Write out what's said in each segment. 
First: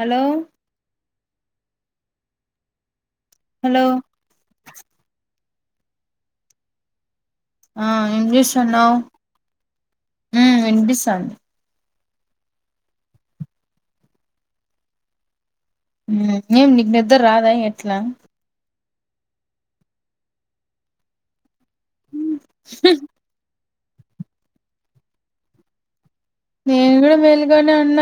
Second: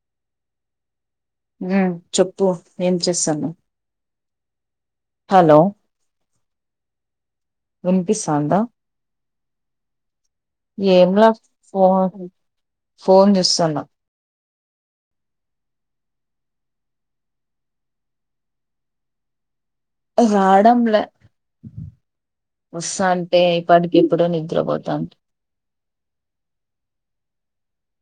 Hello ఉ చెప్పు ఏం చేస్సాను హలో హలో ఆ ఏం వినిపిస్తంద చేస్తున్నావ్ ఉమ్ ఏం లా వినిపిస్తాంది ఫో ఫోన్ చూస్తన ఏం నీకు నిద్దర రాద ఎట్ల రాడంలె వస్తంటే ఇప్పటికి ఇప్పుడె నిద్రపొతాద్ నేను గూడా మేల్కొనె ఉన్న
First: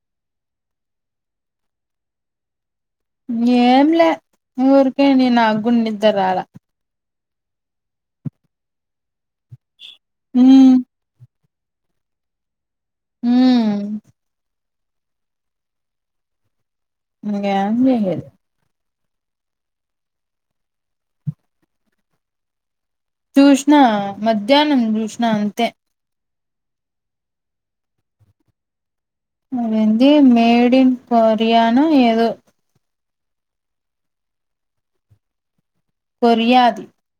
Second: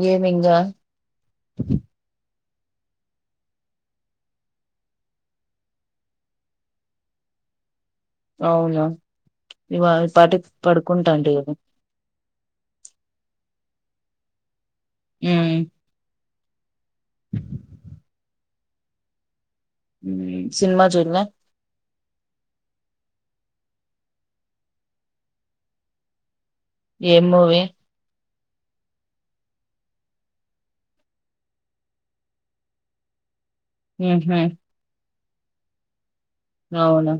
గేమింగా ఏంలే ఊరికెనే నాక్ కూడా నిద్రరాల అవున ఇవాళ బతుక్ ఉమ్ పడుకుంటఅండి ఉమ్ ఉమ్ [unintelligible] ఉమ్ సినిమా చూడ్లె చుసిన మధ్యనం చుసిన అంతె ఏం మూవి అదిఏంది మెడిన్ కొరియన్ఒ ఎదొ ఉమ్ హు కొర్యాది అవునా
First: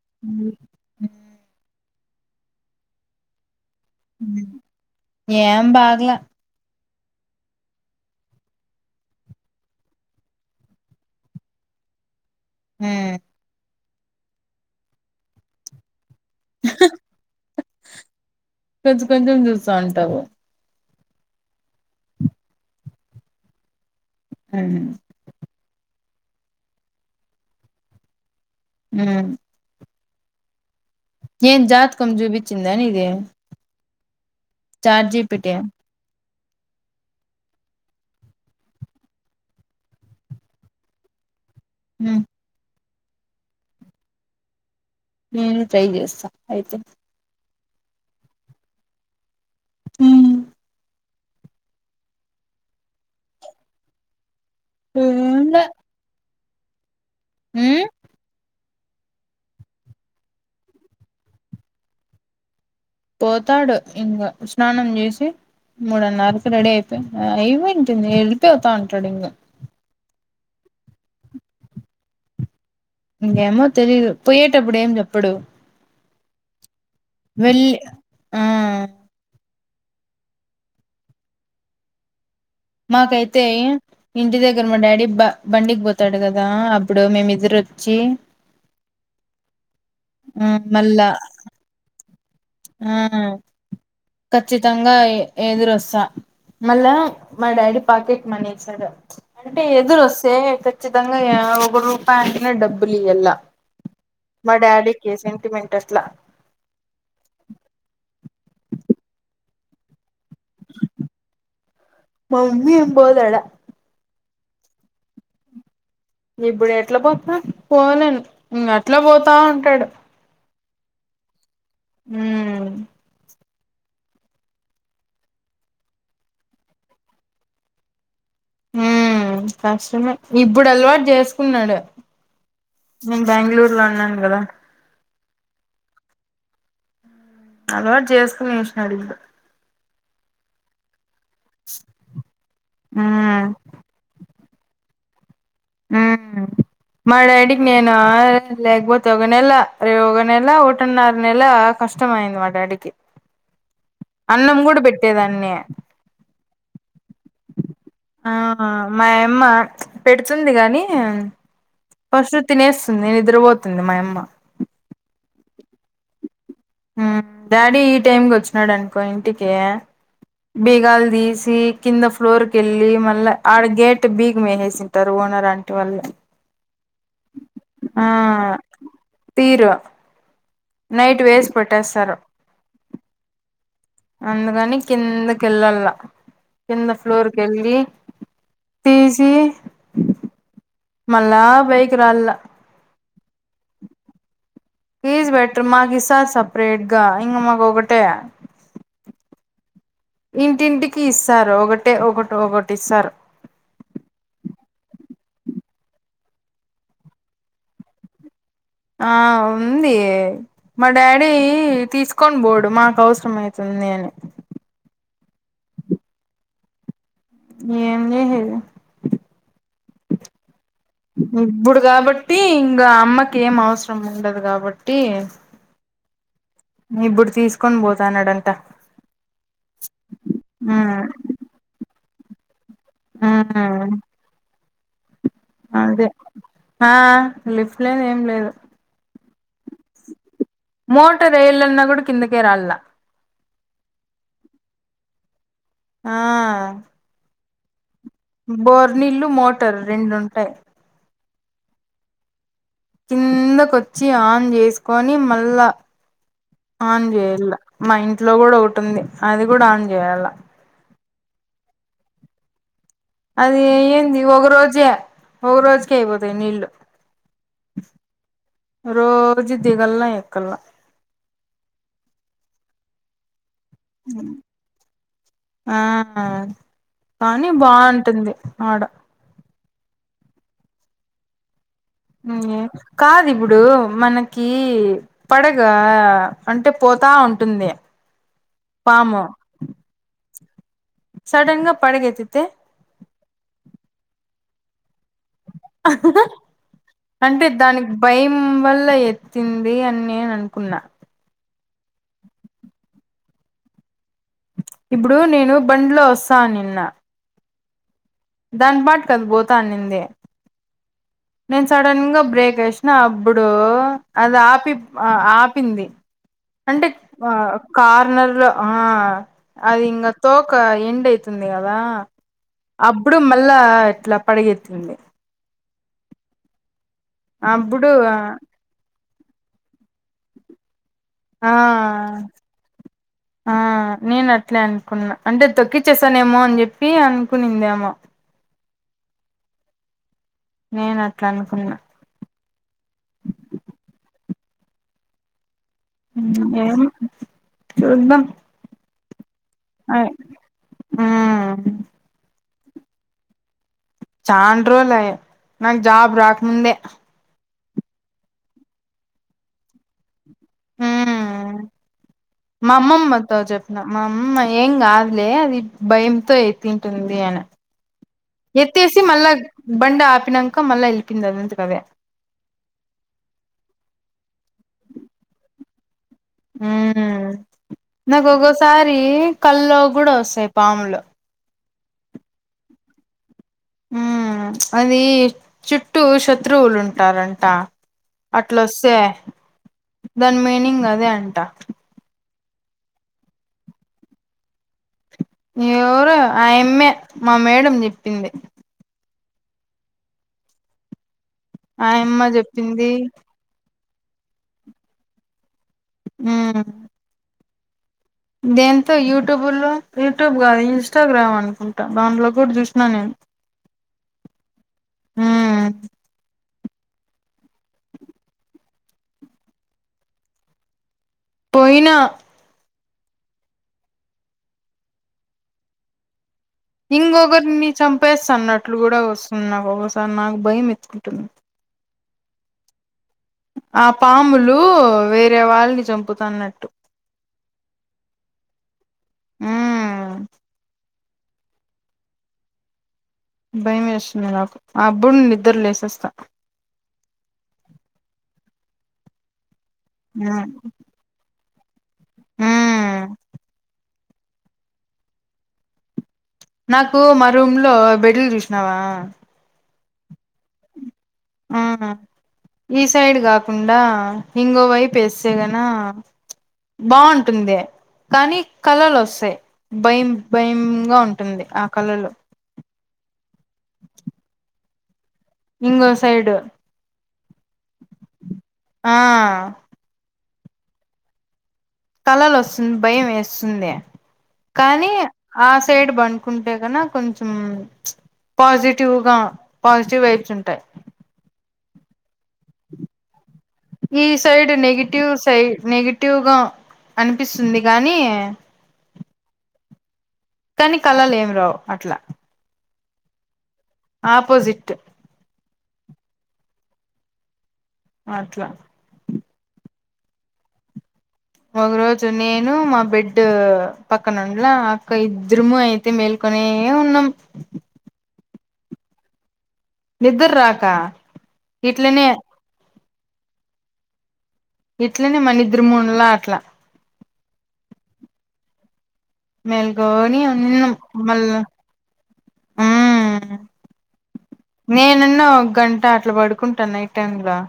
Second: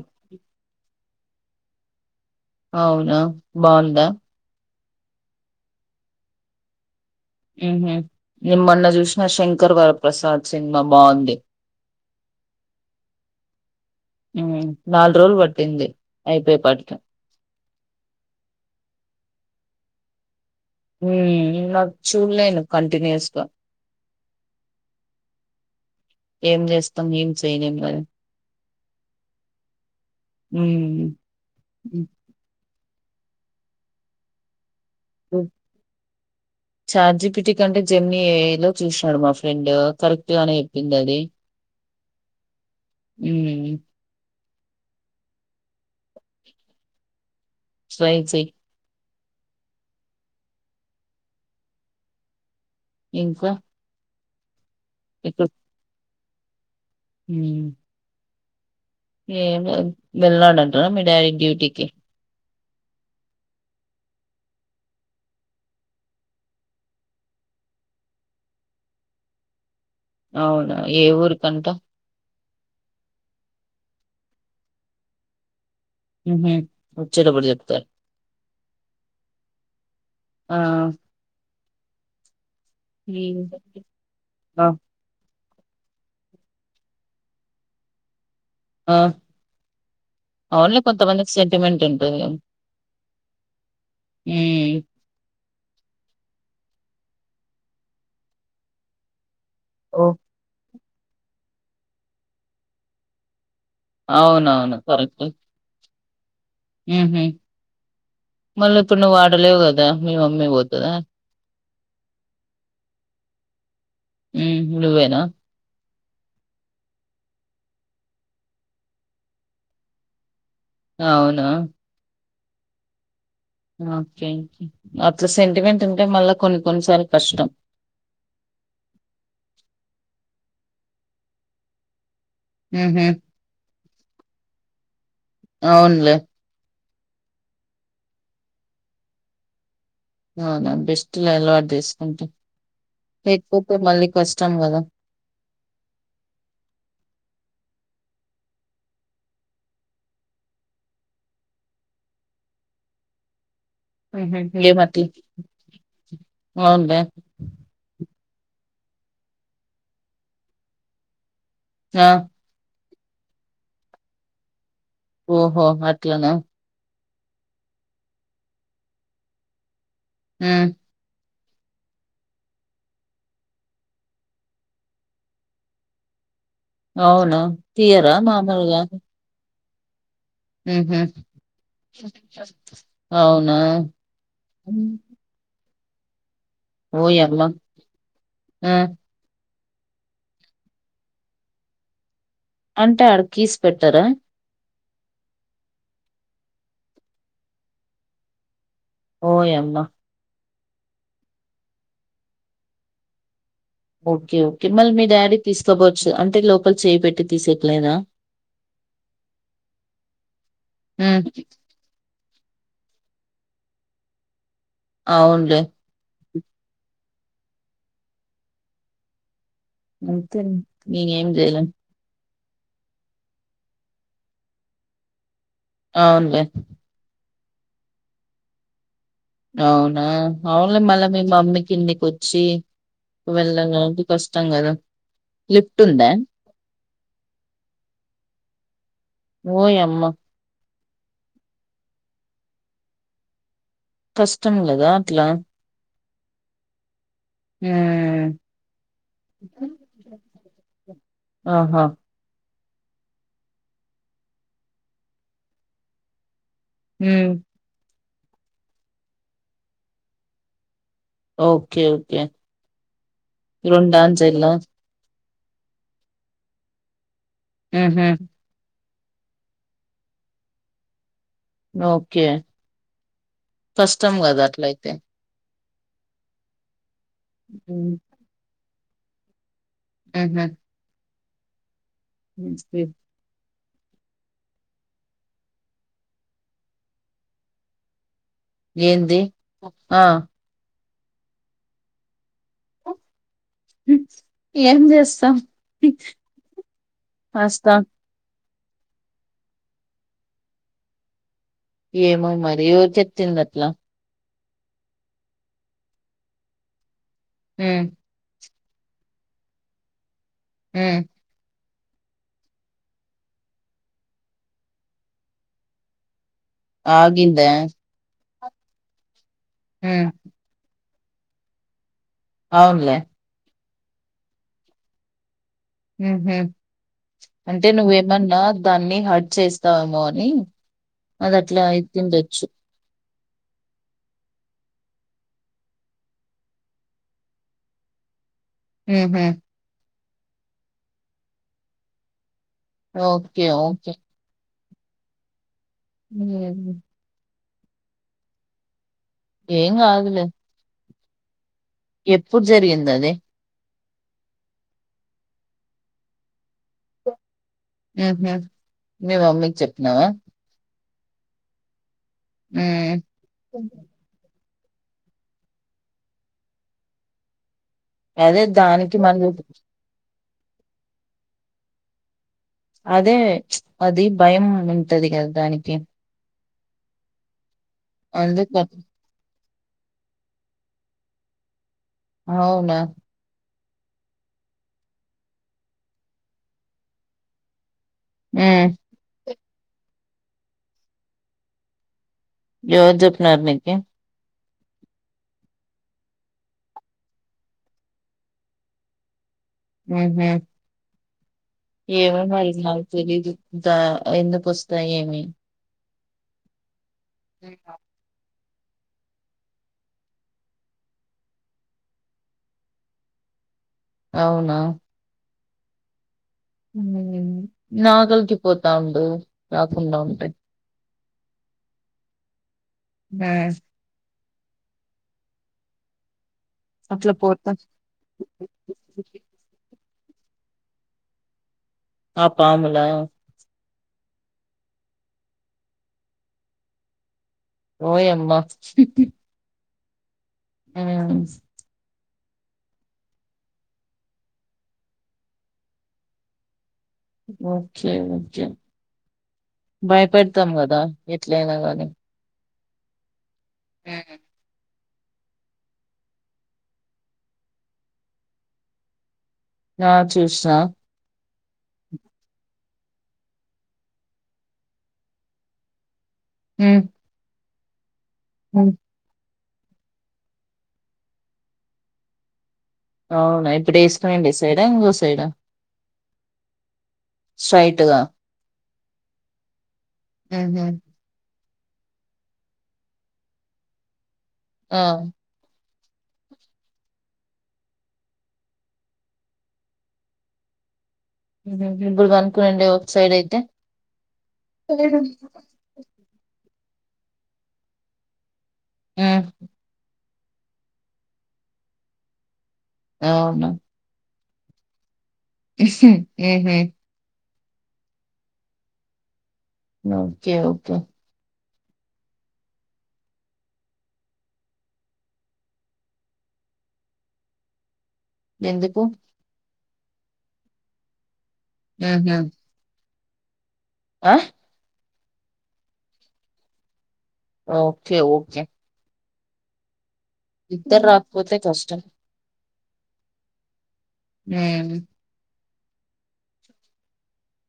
అవునా బావుందా ఏం బాగలే మ్ హ్ నేన్ మొన్న చూశిన శంకర్ వరప్రసాద్ సిన్మా బాగుంది. [inaudible] మ్ ఉమ్ నల్రోలు వట్టింది అయిపోయె పాటికె కొంచం కొంచం చూస్తావుంటవు ఉమ్ నాక్ చూడలేను కంటిన్యూస్గా మ్ ఏం జేస్తాం ఏం చేయలేం గద మ్ ఉమ్ ఏన్ జాతకం జూబించిందా నీది చాట్ జి పీ ఇప్పుడు టి చాట్ జిపిటి కంటే జమ్నీ ఏఐ లో చూసినాడు మా ఫ్రెండ్ కరెక్ట్ గానే చెప్పిందది. మ్ మ్ మ్ నేను ట్రై జేస్తా ఆయితే ట్రై చెయ్ మ్ ఇంకా ఏం లే మ్ ఏం లేద్ వెళ్నాడంటన మీ డాడీ డ్యూటీకి. పోతాడు ఇంగ స్నానం జేసి మూడున్నరకు రెడీ అయిపోయి అయిపోయివుంటుంది వెళ్ళిపోతా ఉంటాడ్ ఇంగ అవునా ఏ ఊరికంత ఏమో తెలీదు పోయేటప్పుడు ఏం చెప్పుడు. హుహు. వచ్చేటప్పుడు వెళ్ జెప్తారు. ఆ ఆ హ్మ్. మాకైతే ఇంటి ఆ! దగ్గర మా డాడీ బ బండికి పోతాడ్ గదా అప్పుడు మేమిద్దరోచ్చి ఆ ఆ అవున్లే మళ్ళా కొంతమందికి సెంటిమెంట్ ఉంటుంది. ఆ ఖచ్చితంగా ఎ ఎదురొస్తా మళ్ళా మా డాడీ పాకెట్ మనీ ఇస్తాడు అంటే ఓహ్! ఎదురొస్తే ఖచ్చితంగా యా ఒకరూపాయి అంటేనే డబ్బుల్ ఈయళ్ళ మా అవునవును. డాడీకే కరెక్ట్. సెంటిమెంట్ అట్లా మళ్ళీప్పుడు నువ్ ఆడలేవు గదా మీ మమ్మీ వోతదా? మమ్మీ ఏం బొద్ ఆడ మ్ నువ్వేనా? ఇప్పుడ్ ఎట్లా పోతా పోన్ నేను అట్లా పోతా ఉంటాడు. అవునా ఉమ్ ఓకే అట్లా సెంటిమెంట్ ఉంటే మళ్ళ కొన్ని కొన్నిసార్లు కష్టం. మ్ కష్టమే ఇప్పుడ్ అల్వాట్ చేస్కున్నాడు. ఉహు నేన్ బెంగుళూర్ ఉన్నాన్ గదా అవున్లే. అలవాట్ జేస్కునేశినాడు ఇంకా అవునా బెస్ట్లా అలవాట్ చేస్కుంటే ఉమ్ లేకపోతే మళ్ళీ కష్టం గదా మ డాడీక్ నేను లేక పోతే ఒక నెలా రె ఒక నెలా ఒక్కటినర నెలా బా కష్టమైంది మా డాడికి ఉహ్మ్ ఏమో తీ పెట్టేదాన్ని ఓ అవునులే ఆ మాయమ్మ పెడ్తుంది గనీ ఆ ఫస్ట్ తినేస్ నిద్రపోతుంది మాయమ్మ. ఓహో అట్లన. మ్ డాడీ ఈ టైమ్క్ వచ్చినాడన్కో ఇంటికీ ఉమ్ బీగాల్ తీస్ టి కింద ఫ్లోర్ కి వెళ్ళి మళ్ళా ఆడ గేట్ బీగ మేహేసింటారు ఓనర్ ఆంటి వాళ్ళు అవును ఆ తీయరా మామలుగా తీరు ఉహ్మ్ నైట్ వేసి పెట్టేస్తారు అవునా అందుకని ఉమ్, కిందకెల్లలా కింద ఫ్లోర్ ఓయమ్మ కెళ్ళి ఆ తీసి మళ్ళా పైకి రాల్లా అంటే అడకీస్ పెట్టరా కిజ్ బెటర్ మాకిసార్ సపరేట్గా ఇంగ మాకు ఒకటే ఓ యమ్మ ఇంటింటికి ఇస్తారు ఒకటే ఒకటి ఒకటి ఇస్తారు ఓకే ఓకే మళ్ళీ మీ డాడీ తీసుకోపోవచ్చు అంటే లోపల చేయి పెట్టి తీసెట్లేదా ఆ ఉంది మా హ్మ్. డాడీ తీసుక్ కోన్ బోడు మాకు అవసరం ఐతుందీ అని అవున్లె ఏంజేసేది అంతే న్ ఇగ ఏం చేయలేమ్ ట్టి ఇంగా అమ్మకి ఏం అవసరం ఉండదు కాబట్టి అవునులే కొన్ బోతనడంట అవునా అవున్లె మళ్ళ మీ మమ్మీ కిందికి వచ్చి వెల్లలనికి ఉమ్ ఇది కష్టం కదా అదే ఆ లిఫ్ట్ లేదు ఏం లేదు ఓ యమ్మా మోటర్ ఎళ్ళన్నా కూడా కిందకే రాళ్లా కష్టం గదా అట్లా ఆ ఉ బోర్నిళ్లు మోటార్ రెండుంటాయి ఆహా కిందకొచ్చి ఆన్ చేసుకొని మళ్ళా ఆన్ హ్మ్. చేయాల మా ఇంట్లో కూడా ఒకటింది అది కూడా ఆన్ చేయాల్ల ఓకే ఓకే అది రొండా ఏంది అంచెల్ల. ఒక రోజే ఒక రోజుకె అయిపోతాయి నీళ్ళు ఉ హు రోజు దిగల్లా ఎక్కల్లా ఓకే కష్టం కదా అట్లయితే ఆ అ కానీ బాగుంటుంది ఆడ ఉ హు కాద్ ఇప్పుడు మనకి పడగా అంటే పోతా ఉంటుంది ఎంది ఆ సడన్గా పడగేతితే ఏం చేస్ అంటే వస్తాం దానికి భయం వల్ల ఎత్తింది అని నేను అనుకున్నా ఏమో మరి ఏవరి చెప్తింది అట్లా ఇప్పుడు నేను బండ్లో ఒస్తా నిన్న ఉమ్ దాని బాటుకి అది పోత అన్నింది ఉమ్ నేను సడన్గా బ్రేక్ ఎసినా అబ్బుడు అది ఆపి ఆ ఆపింది అంటే ఆ ఆగిందా కార్నర్ లో ఆ అది ఉమ్ ఇంకా తోక ఎ అవుతుంది కదా అవునులే అప్పుడు మళ్ళా ఇట్లా పడగేతింది మ్ హు అంటే అప్పుడు నువ్వేమన్నా దాన్ని హడ్ చేస్తావేమొ అని అది ఆ అట్లా అయితుండొచ్చు ఆ నేను అట్లే అనుకున్నా అంటే తొక్కిచ్చేసానేేమో అని చెప్పి అనుకునిందేమో మ్ హుమ్మ్ నేను అట్లా అనుకున్నా ఓకే ఓకే ఉమ్ ఏం చూదాం ఎంగదులే ఆ జరిగిందది చన్ రోజులు లాయెనాకు జాబ్ రాకముందే మ్ హు మీ అమ్మీకి చెప్పినావా మ్ మా అమ్మమ్మతో ఉమ్ చెప్పిన మా అమ్మ ఐ ఏం కాదులే అది భయంతో ఎత్తుటుంది అనే అదే దానికి ఎత్తేసి మన మళ్ళా బండి ఆపినంక మళ్ళా వెల్లిపొఇంది అదంతటదే అదే అది భయం ఉంటది కదా దానికి మ్మ్ నాకు అందుకు అట్ల- ఒకొసారి కల్లో కూడా వస్తాయి పాములు అవునా మ్అది చుట్టూ శత్రువులు ఉంటారంట ఉమ్ అట్లొస్తే దాని మీనింగ్ అదే అంట ఎవరు చెప్పిన్నారు నికి ఎవరు ఆయమ్మే మా మేడం చెప్పింది మ్ హుమ్మ్ ఏమొ ఆయమ్మ మరి నాకు చెప్పింది తెలీదు దా ఎందుకు వస్తాయో ఏమి హుమ్ దేంతో యూట్యూబ్ లో యూట్యూబ్ కాదు ఇన్స్టాగ్రామ్ అనుకుంటా దాంట్లో కూడా చూసిన నేను అవునా ఉమ్ నాగలికి పోతా ఉండు రాకుండా ఉంటాయి పోయినా మ్ అట్లా పోతా ఇంకొకరిని చంపేస్తన్నట్లు కూడా వస్తుంది నాకి ఒకోసా నాకు భయం ఎత్తుకుంటుంది ఆ పాముల ఆ పాములు వేరే వాళ్ళని చంపుతున్నట్టు ఓయమ్మా ఉమ్ హు మ్ భయం వేస్తుంది నాకు అబ్బు నిద్ర లేచేస్తా ఓకే ఓకే ఉమ్ బయపెడోతం కదా ఎట్ లేనోగని ఉమ్ ఉం నాకు మా రూమ్ లో బెడ్లు చూసినావా ఆ చూసినా ఆ ఈ సైడ్ కాకుండా ఇంగో వైపుఏస్సేగనా బాగుంటుంది కానీ కళలు వస్తాయి భయం భయమ్గా ఉంటుంది ఆ కళలు అవునా ఇప్పుడ [unintelligible] సైడ ఇంగొ సైడ్ ఇంగో సైడు స్ట్రైటూగా ఆ కళలు ఒస్తుంది భయం ఎస్తుంది ఆ కానీ ఆ సైడ్ బంకుంటే కని కొంచెం పాజిటివ్గా పాజిటివ్ వైబ్స్ ఉంటాయి ఉహ్మ్ ముగ్గురు పనుకునుండే ఒక సైడ్ అయితే ఈ సైడ్ నెగిటివ్ హ్మ్ సై నెగి టివ్ గా అనిపిస్తుంది గానీ ఉమ్ కానీ కలలు ఏమి రావు అట్లా అవున ఆపోజిట్ ఉహ్మ్ అట్లా ఒకే ఒకే ఒగ రోజు నేను మా బెడ్ పక్కన ఉలా అక్క ఇద్దరుము అయితే మేల్కొ కోనే ఉన్నాం ఎందుకు నిద్దర రాక ఇట్లనే హుహు. ఆ ఇట్లనే మన ఇద్దరం ముంల అట్లా ఓకే ఓకే మెల్కొని ఉన్నాం ఇద్దరు మళ్ళ రాకపోతే కష్టం. హ్మ్. నేనన్నా ఒక గంట అట్లా పడుకుంటా నైట్ టైమ్లా